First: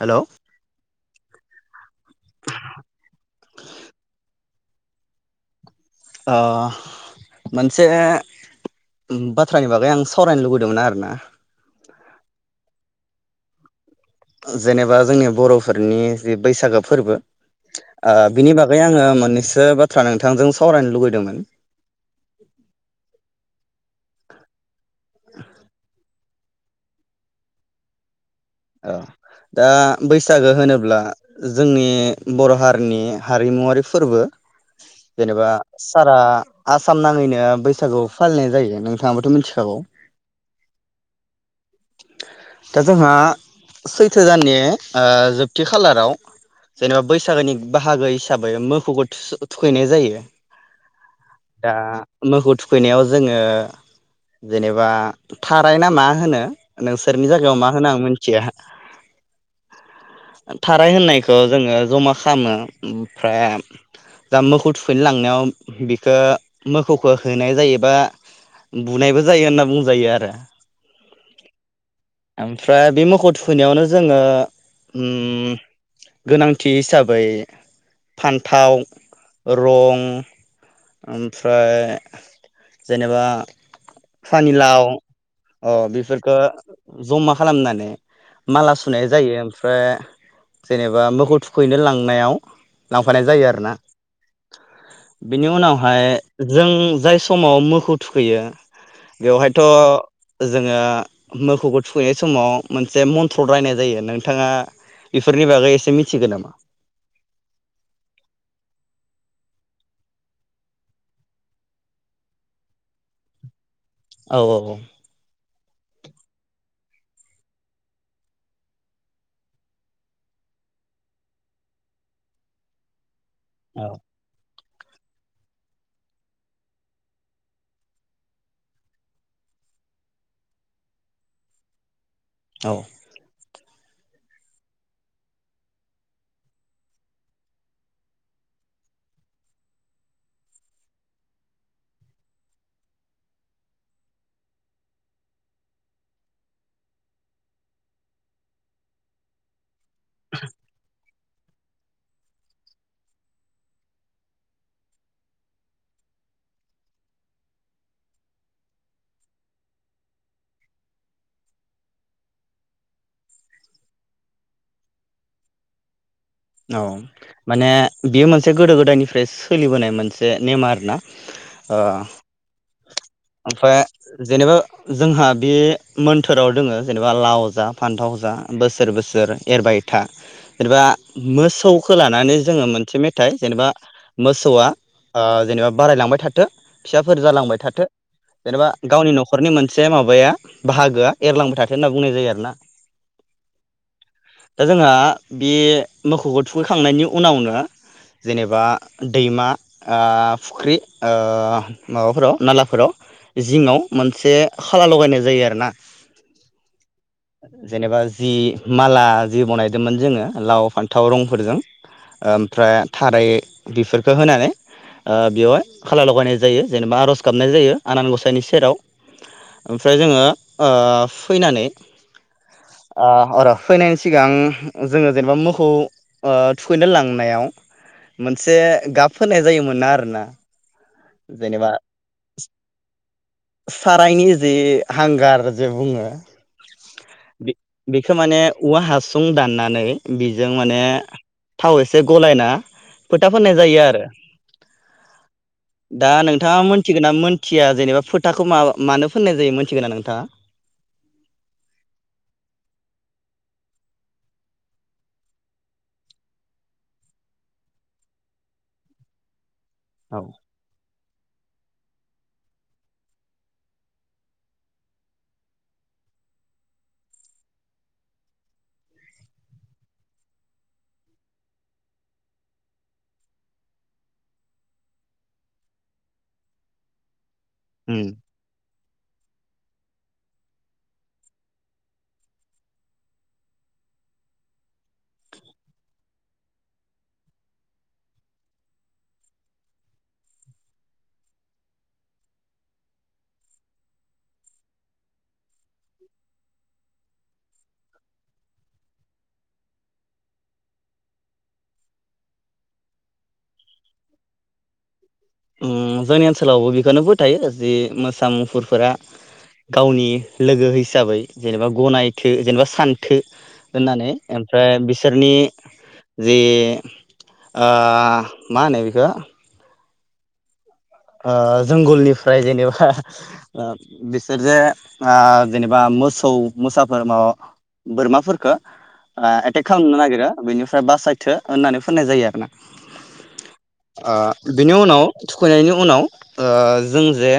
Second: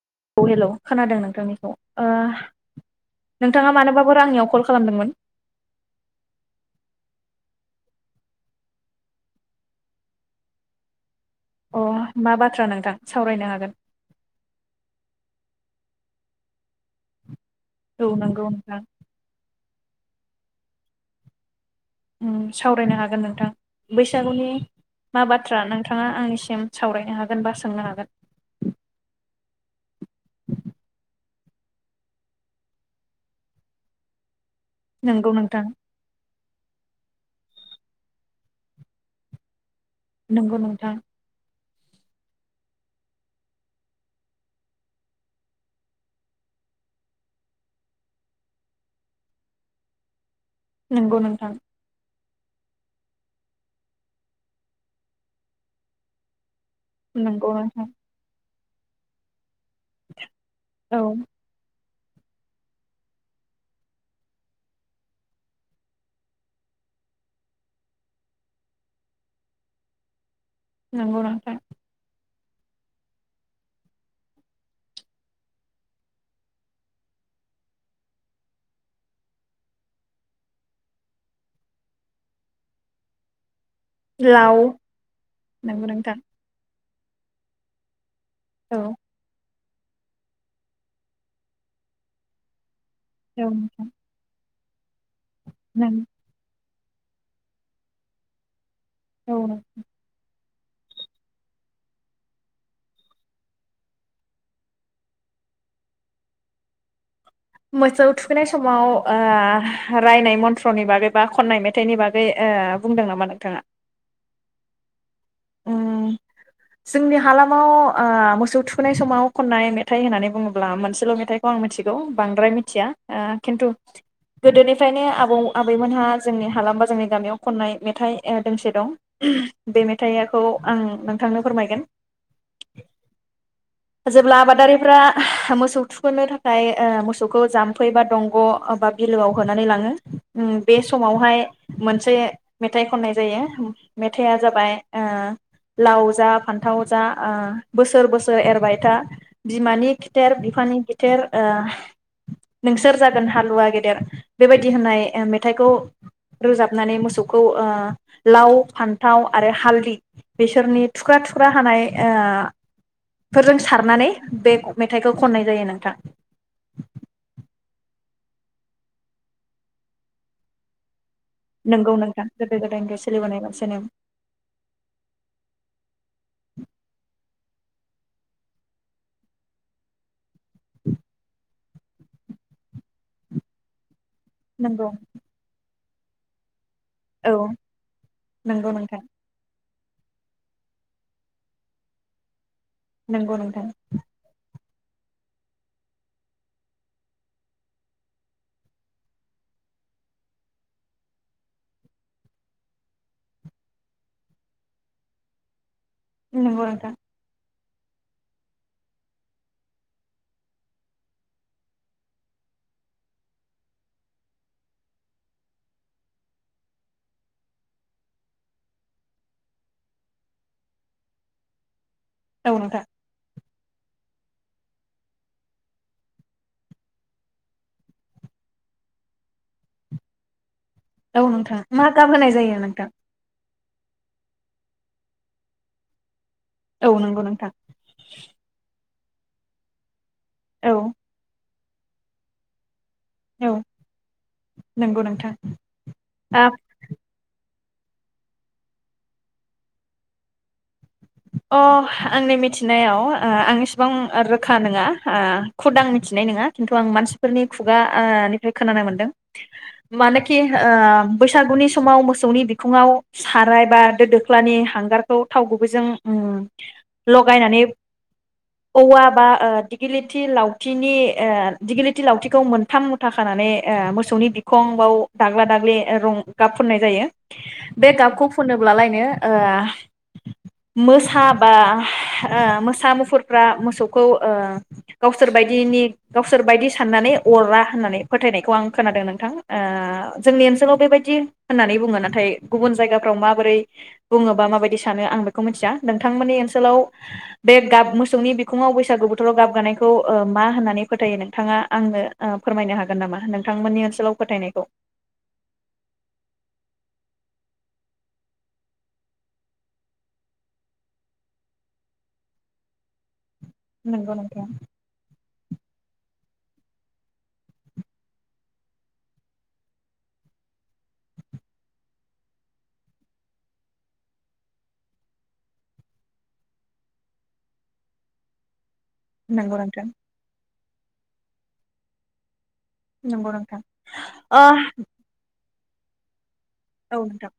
Hello औ hello खोनादों नोंथांनिखौ ओ नोंथाङा मानोबाफोर आंनियाव कल खालाम खालामदोंमोन? अ मोनसे बाथ्रानि बागै आं सावरायनो लुुबैदोंमोन आरो ना। अ मा बाथ्रा नोंथां सावरायनो हागोन। जेनेबा जोंनि बर'फोरनि जि बैसागो फोरबो। औ ओ नंगौ बिनि बागै नोंथां आङो मोननैसो बा बाथ्रा नोंथांजों सावरायनो लुुबैदोंमोन। होम सावरायनो हागोन नोंथां। बैसागुनि मा बाथ्रा नोंथाङा आंनिसि सिम सावरायनो हागोन बा सोंनो हागोन। औ दा बैसागो होनोब्ला जोंनि बर' हारिनि हारिमुवारि फोरबो। नंगौ जेनेबा नोंथां सारा आसाम नांङै [unintelligible] बैसागु फालिनाय जायो नोंथाङाबाथ' मिथिखागौ? नंगौ नोंथां। दा जोंहा सैथो दाननि जोबथि खालाराव जेनेबा बैसागोनि बाहागो हिसाबै मोखोखौ थु-थुखैनाय जायो। नंगौ नोंथां। दा मोखौ थुखैनायाव जोङो जेनेबा थाराय ना मा होनो? नोंसोरनि नंगौ जायगायाव मा नोंथां होनो आं मोन या [unintelligible] थाराय औ होननायखौ जोङो जमा खालामो ओमफ्राय दा मोखौ थुखैनो लांनायाव बिखौ मोखौखौ होनाय जायोबा बुनायबो जायो होनना बुंजायो आरो नंगौ नोंथां ओमफ्राय बि मो खौखो थुखैनायावनो जोङो ओम गोनांथि हिसाबै फान्थाव रं ओमफ्राय जेनेबा लाव फानिलााव अ नंगौ नोंथां बेसफोरखो जमा खालामनानै माला औ सुनाय जायो ओम ओमफ्राय जेनेबा मोखौ थुखैनो लांनायाव लांफानाय जायो औ आरोना नोंथां बिनि नों उनावहाय जों जाय समाव मोखौ थुखैयो औ नों बेवहायथ' जोङो मोखौखौ थुखैनाय समाव मोनसे मन्थ्र रायनाय जायो नोंथाङा बेफोरनि बागै एसे मिथिगोन नामा? मोसौ थुखैनाय समाव रायनाय मन्थ्रनि बागै बा खननाय मेथाइनि बागै ओ बुंदों नामा नोंथाङा? औ औ ओम जोंनि हालामाव मोसौ थुखोननाय समाव खननाय मेथाइ होननानै बुङोब्ला मोनसेल' मेथाइखौ आं मिथिगौ बांद्राय मिथिया ओ खिन्थु औ गोदोनि निफ्रायनो आबौ आबैमोनहा जोंनि हालाम बा जोंनि गामियाव खननाय मेथाइ ओ दोंसे दं बे मेथाइ खखौ आं नोंथांनो फोरमायगोन औ जेब्ला आबादारिफ्रा मोसौ थुखोननो थाखाय ओ मोसौखौ जाम्फै बा दंग' बा बिलोआव होनानै लाङो ओम बे समावहाय मोनसे मेथाइ खननाय जायो मेथाइआ जाबाय ओ लाव जा फान्थाव जा ओ बोसोर बोसोर एरबाय था बिमानि खिथेर बिफानि खि थेर ओ नोंसोर जागोन हालुवा गेदेर बेबायदि होननाय मेथाइखौ रोजाबनानै मोसौखौ ओ लाव फान्थाव आरो हाल दि बिसोरनि थुख्रा थुख्रा हानाय ओ फोरजों सारनानै बे मेथाइखौ खननाय जायो नोंथां। बियो मोनसे गोदो गोदायनिफ्राय सोलिबोनाय मोनसे नेमा आरो ना? ओ नोंगौ नोंथां गोदो गोदायनिफ्राय सोलिबोनाय मोनसे ओमफ्राय नेम जेनेबा जोंहा बे मोन बोथोराव दोङो जेनेबा लाव जा फान्थाव जा बोसोर बोसोर एरबाय था जेनेबा मोसौखौ लानानै जोङो मोनसे मेथाइ जेनेबा मोसौआ नोंगौ ओ जेनेबा बारायलांबाय थाथों फिसाफोर औ जालांबाय थाथो जेनेबा नोंगौ नोंथां गावनि न'खरनि मोन से माबाया बाहागोआ एरलांबाय थाथों होनना बुंनाय जायो आरो ना। नंगौ नोंथां। दा जोंहा बे मोखौखौ थुखैखांनायनि उनावनो जेनेबा दैमा ओ फुख्रि ओ माबाफोराव नालाफोराव जिङाव मोनसे खाला लगायनाय जायो आरो ना। नोंगौ नोंथां जेनेबा जि माला जि बनायदोंमोन जोङो लाव फान थाव रंफोरजों ओमफ्राय थाराइ बेफोरखौ होनानै ओ बेवहाय खाला लगायनाय जायो जेनेबा आरज गाबनाय जायो आनान गसाइनि सेराव। ओमफ्राय जोङो ओ फैनानै औ नोंथां ओ अर' फैनायनि सिगां जोङो जेनेबा मोखौ ओ थुखैनो लांनायाव मोनसे गाब होनाय जायोमोना आरोना औ नोंथां जेनेबा मा गाम होनाय जायो नोंथां? सारायनि जे हांगार जे बुङो। औ नोंगौ नोंथां बे बेखौ माने औवा हासु सुं दाननानै बेजों औ माने थाव एसे गलायना फोथा फोननाय औ जायो आरो नोंगौ नोंथां [inaudible] दा अ नोंथाङा मोनथिगोना मोन खिया जेनेबा फोथाखौ मा मानो फोननाय जायो मोनथिगोना नोंथाङा? अह आंनि मिथिनायाव ओ आं एसेबां ओ रोखा नङा ओ खुद मिथिनाय नङा खिन्थु आं मानसिफोरनि खुगा ओ निफ्राय खोनानो मोनदों। औ मानोखि ओम बैसागुनि समाव मोसौनि बिखुङाव साराय बा दो दोख्लानि हांगारखौ थाव गुबैजों लगायनानै औवा बा ओ दिगिलिथि लावथिनि ओ दिगिलिथि लावथिखौ मोनथाम मुथा खानानै ओ मोसौनि बिखं बाव दाग्ला दाग्लि रं गाब फुननाय जायो। बे उम गाबखौ फुनोब्लालाय नो ओ मोसा बा ओ मोसा मुफुरफ्रा मोसौखौ ओ गावसोर बायदिनि गावसोर बायदि साननानै अरा होननानै फोथायनायखौ आं खोनादों नोंथां ओ जोंनि ओनसोलाव बेबायदि होननानै बुङो नाथाय गुबुन जायगाफ्राव माबोरै बुङोबा माबायदि सानो आं बे खौ मिथिया नोंथांमोननि ओनसोलाव बे गाब मोसौनि बिखुङाव बैसागु बोथोराव गाबगानायखौ मा होननानै फोथायो नोंथाङा आंनो ओ फोरमायनो हागोन नामा नोंथांमोननि ओनसोलाव फोथायनायखौ? ओम जोंनि ओनसोलावबो बेखौनो फोथायो जि मोसा मुफुरफोरा गावनि लोगो हिसाबै जेनेबा गनायथो जेनेबा सानथो होनानै नंगौ नोंथां। ओमफ्राय बिसोरनि जे आ मा होनो बेखौ ओ जोंगलनिफ्राय जेनेबा बिसोर जे आ जेनेबा मोसौ मोसाफोर माबा बोरमाफोरफोरखो आ नंगौ एटेक नोंथां खालामनो नागिरो बिनि बासायथो होननानै फुनाय जायो आरोना। नंगौ नोंथां [inaudible] ओ आह बिनि उनाव फैनायनि उ उनाव ओ औ जों नोंथां जे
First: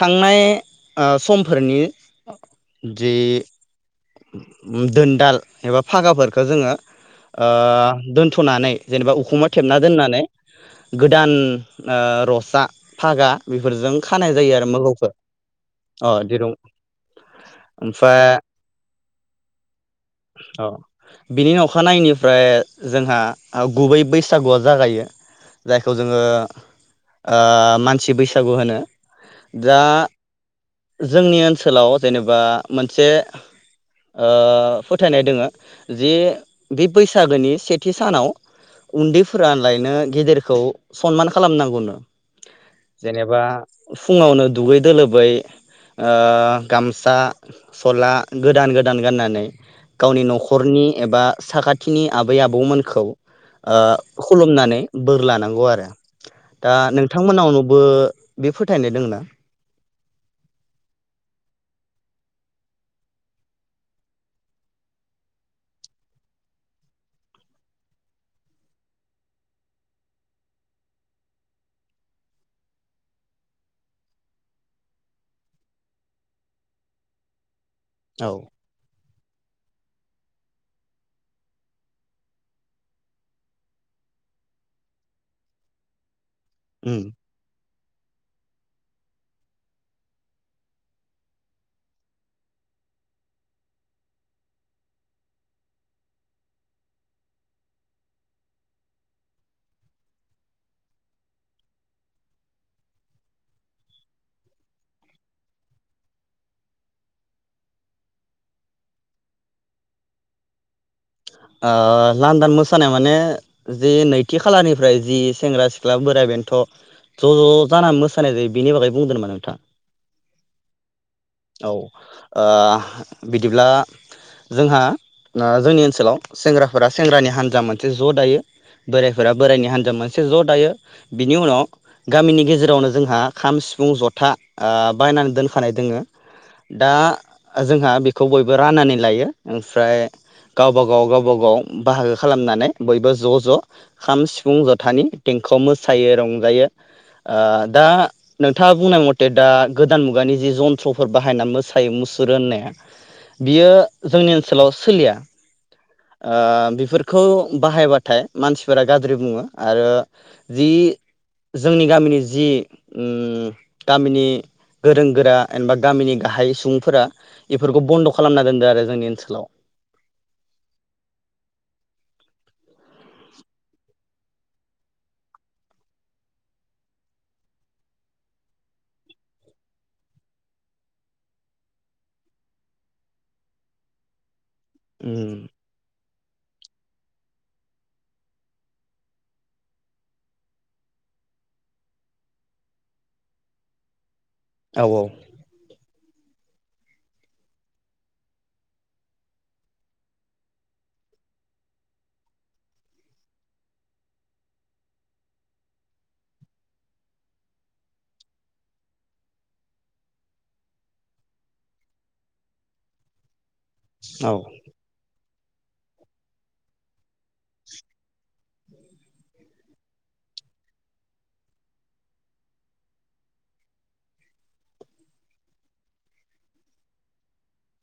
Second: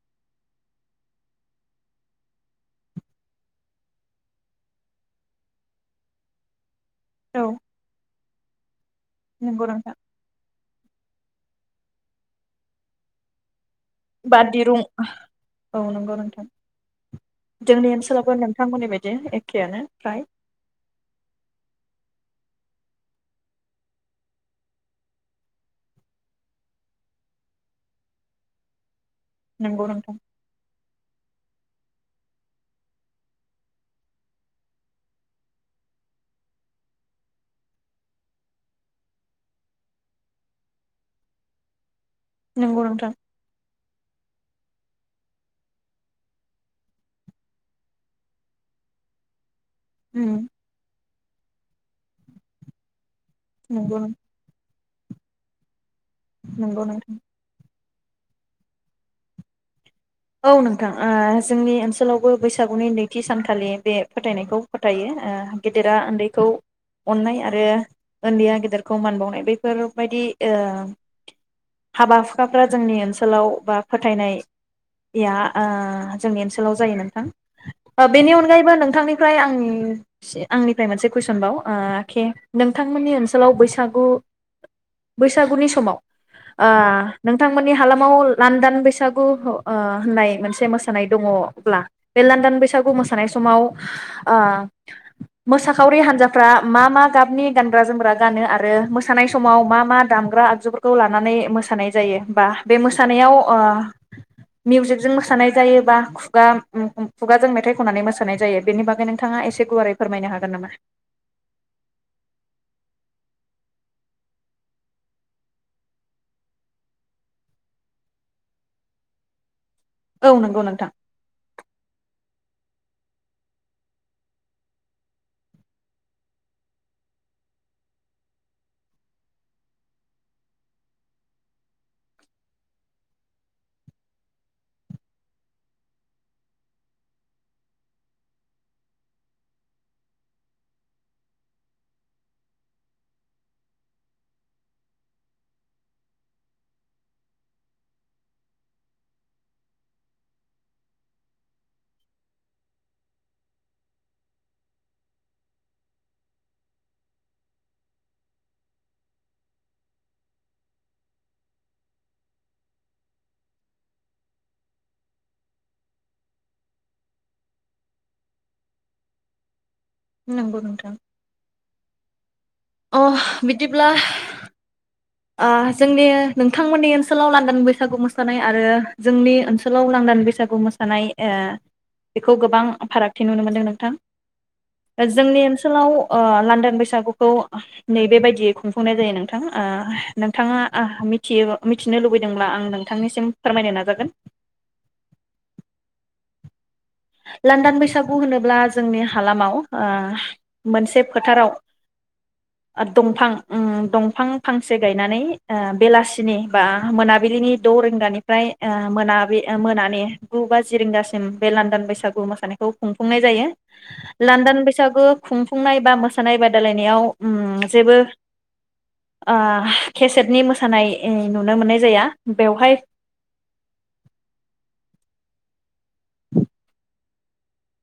थांनाय ओ समफोरनि जि दोनदाल एबा फागाफोरखौ जोङो औ ओ दोन थुनानै जेनेबा उखुमा नंगौ थेबना नोंथां दोननानै गोदान ओ रसा फागा बे फोरजों खानाय बा जायो आरो दिरुं मोगोखौ औ अ नंगौ नोंथां दिरुं जोंनि ओमफ्राय ओनसोलावबो अ नोंथांमोननि बायदि एखेयानो फ्राय बिनि अखानायनायनि ओमफ्राय जोंहा गुबै बैसागुआ जागायो जायखौ जोङो ओ मानसि बैसागु होनो। दा नंगौ नोंथां जोंनि ओनोल सोलाव जेनेबा मोनसे ओ फोथायनाय दोङो जे बे बैसागोनि सेथि सानाव उन्दैफोरालायनो गेदेरखौ सनमान खालामनांगौनो। नंगौ नोंथां जेनेबा फुङावनो दुगैद लोबै ओ गामसा सला - गोदान गोदान गाननानै गावनि उम न'खरनि एबा साखाथ थिनि आबै आबौमोनखौ ओ नंगौ खुलुमनानै बोर लानांगौ आरो दा नंगौ नोंथां। नोंथांमोनाव नु बो बे फोथायनाय दंना? औ नोंथां ओ जोंनि ओनसोलावबो बैसागुनि नैथि सानखालि बे फोथायनायखौ फोथायो ओ गेदेरा उन्दैखौ अननाय आरो उन्दैया गेदेरखौ मान बावनाय बेफोरबायदि ओ हाबा हुखाफ्रा जोंनि ओनसोलाव बा फोथायनाय या ओ जोंनि ओनसोलाव जायो नोंथां। ओ बेनि औ अनगायैबो नोंथांनिफ्राय आं से आंनिफ्राय मोनसे कुइसन बाव ओ केे नोंथांमोननि ओनसोलाव बैसागु बैसागुनि समाव ओ उम नोंथांमोन नि हालामाव लानदान बैसागु ह ओ होननाय मोनसे मोसानाय दङब्ला बे लान्दान बैसागु मोसानाय समाव ओ मोसाखावरि हान्जाफ्रा मा मा गाबनि गानग्रा जोमग्रा गानो आरो मोसानाय समाव मा मा दामग्रा आगजुफोरखौ लानानै मोसानाय जायो बा बे मोसानायाव ओ मिउजिकजों मोसानाय जायोबा खुगा खुगाजों मेथाइ खननानै मोसानाय जायो बेनि बागै नोंथाङा एसे गुवारै फोरमायनो हागोन नामा? लान्दान मोसानाया माने जि नैथि खालारनिफ्राय जि सेंग्रा सिख्ला बोराय बेनोथ' ज' ज' जानानै मोसानाय जायो बिनि बागै बुंदों नामा नोंथाङा? औ नंगौ नोंथां। ओ बिदिब्ला जोंहा जोंनि ओन सोलाव सेंग्राफोरा सेंग्रानि हान्जा मोनसे ज' दायो बोराइफोरा बोराइनि हान्जा मोनसे ज' दायो बिनि उनाव गामिनि गेजेरावनो जोंहा खाम सिफुं जथा ओ बायनानै दोनखानाय दोङो दा जोंहा बेखौ बयबो राननानै लायो ओमफ्राय गावबा गाव गावबा गाव बाहागो खालामनानै बयबो ज' ज' खाम सिफुं जथानि देंखोआव मोसायो रंजायो ओ दा नोंथाङा बुंनाय मथे दा गोदान मुगानि जि जन्थ्र'फोर बाहायना मोसायो मुसुर होननाया बियो जोंनि ओनसोलाव सोलिया। ओ बेफोरखौ बाहायबाथाय मानसिफोरा गाज्रि बुङो आरो जि जोंनि गामिनि जि ओम गामिनि गोरों गोरा एबा गामिनि गाहाय सुबुंफोरा बेफोरखौ बन्द' खालामना दोन्दों आरो जोंनि ओनसोलाव। नोंगौ नोंथा। अ बिदिब्ला आ जोंनि नोंथांमोननि ओनसोलाव लांदां बैसागु मोसानाय आरो जोंनि ओनसोलाव लांदां बैसागु मोसानाय ओ बेखौ गोबां फारागथि नुनो मोनदों नोंथां। जोंनि उम ओनसोलाव अ लान्दां बैसाग बिसागुखौ नैबेबायदियै खुंफुंनाय जायो नोंथां ओ नोंथाङा मिथियो मिथिनो लुबैदोंब्ला आं नोंथांनिसिम फोरमायनो नाजागोन। औ औ। लांन्दां बैसागु होनोब्ला जोंनि हालामाव ओ मोनसे फोथाराव ओ दंफां उम दंफां फांसे गायनानै ओ बेलासिनि बा मोनाबिलिनि द रिंगानिफ्राय ओ मोनाबि मोनानि गु बााजि रिंगासिम बे लान्दां बै बैसागु मोसानायखौ खुंफुंनाय जायो। औ लानदान बैसागु खुंफुंनाय बा मोसानाय बादायलायनायाव उम जेबो ओ केसेटनि मोसानाय ओ नुनो मोननाय जाया बेवहाय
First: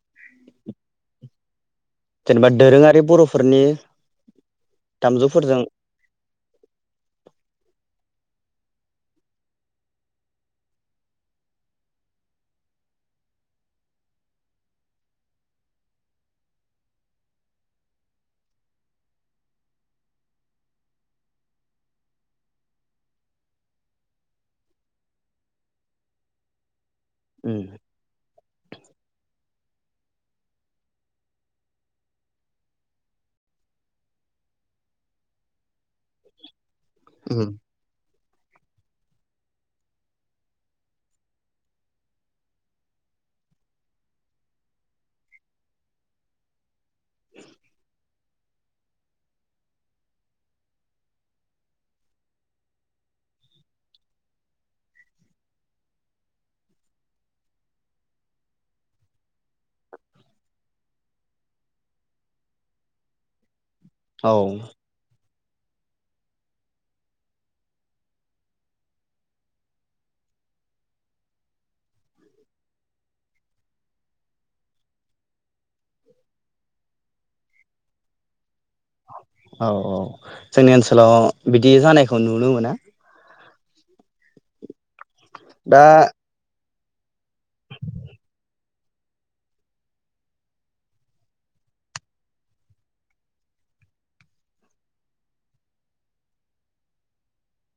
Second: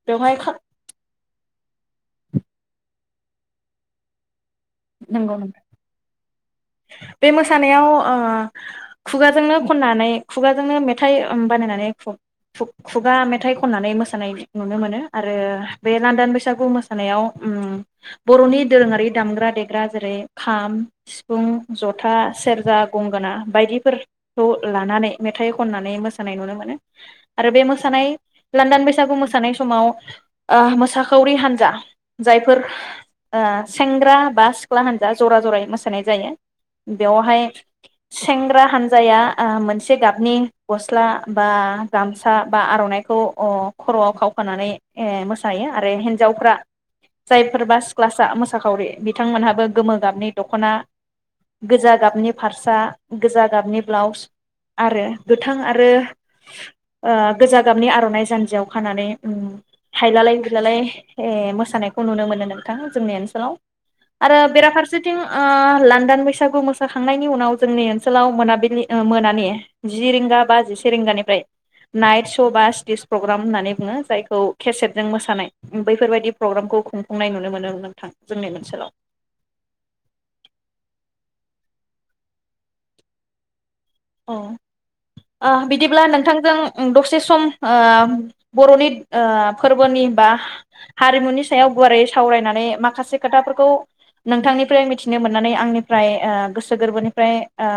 बेवहाय खा जेनेबा दोरोङारि बर'फोरनि नंगौ दामजुफोरजों नोंथां बे मोसानायाव ओ खुगाजोंनो खननानै खुगाजोंनो मेथाइ उम बानायनानै खुग-खुग-खुगा मेथाइ खननानै मोसानाय नुनो मोनो आरो बे लान्दान बैसागु मोसानायाव उम बर'नि दोरोङारि दामग्रा देग्रा जेरै खाम सिफ फुं, जथा, सेरजा, गंगोना बायदिफोरखौ लानानै मेथाइ खननानै मोसानाय नुनो मोनो आरो बे उम मोसानाय लान्दान बैसागु मोसानाय समाव ओ मोसाखावरि हान्जा जायफोर ओ सेंग्रा बा सिख्ला हान्जा जरा जरायै मोस मोसानाय जायो बेयावहाय उम सेंग्रा हानजाया ओ मोनसे गाबनि गस्ला बा गामसा बा आर'नाइखौ अ खर'आव खाव खानानै ए मोसायो आरो हिन्जावफ्रा जायफोरबा सिख्लासा मोसाखावरि बिथांमोनहाबो गोमो गाबनि दख दख'ना गोजा गाबनि फारसा गोजा गाबनि ब्लाउस आरो गोथां आरो ओ गोजा गाबनि आर'नाइ जान्जियाव खानानै उम हायलालाय हुयलालाय ओ मोसानायखौ नुनो मोनो नोंथां जोंनि ओनसोलाव। औ आरो बेराफारसे ओ लान्दान बैसागु मोसाखांनायनि उनाव जोंनि ओनसोलाव मोनाबिलि ओ मोनानि जि रिंगा बा जिसे रिंगानिफ्राय नाइट श' बा स्टेज प्रग्राम होननानै बुङो जायखौ केसेटजों मोसानाय बैफोरबायदि प्रग्रामखौ खुंफुंनाय नुनो मोनो नोंथां जोंनि ओनसोलाव। औ औ जोंनि ओनसोलाव बिदि जानायखौ नुनो मोना। औ। ओ दा बिदिब्ला नोंथांजों दसे सम ओ बर'नि ओ फोरबोनि बा हारिमुनि सायाव गुवारै सावरायनानै माखासे खोथाफोरखौ नोंथांनिफ्राय मिथिनो मोननानै आंनिफ्राय ओ गोसो गोरबोनिफ्राय ओ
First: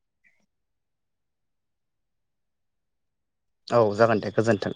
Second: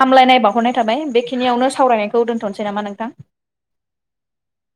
हामलायनाय बावहरनाय थाबाय बेखिनियावनो सावरायनायखौ दोनथ'नसै नामा नोंथां? औ जागोन दे गोजोनथों।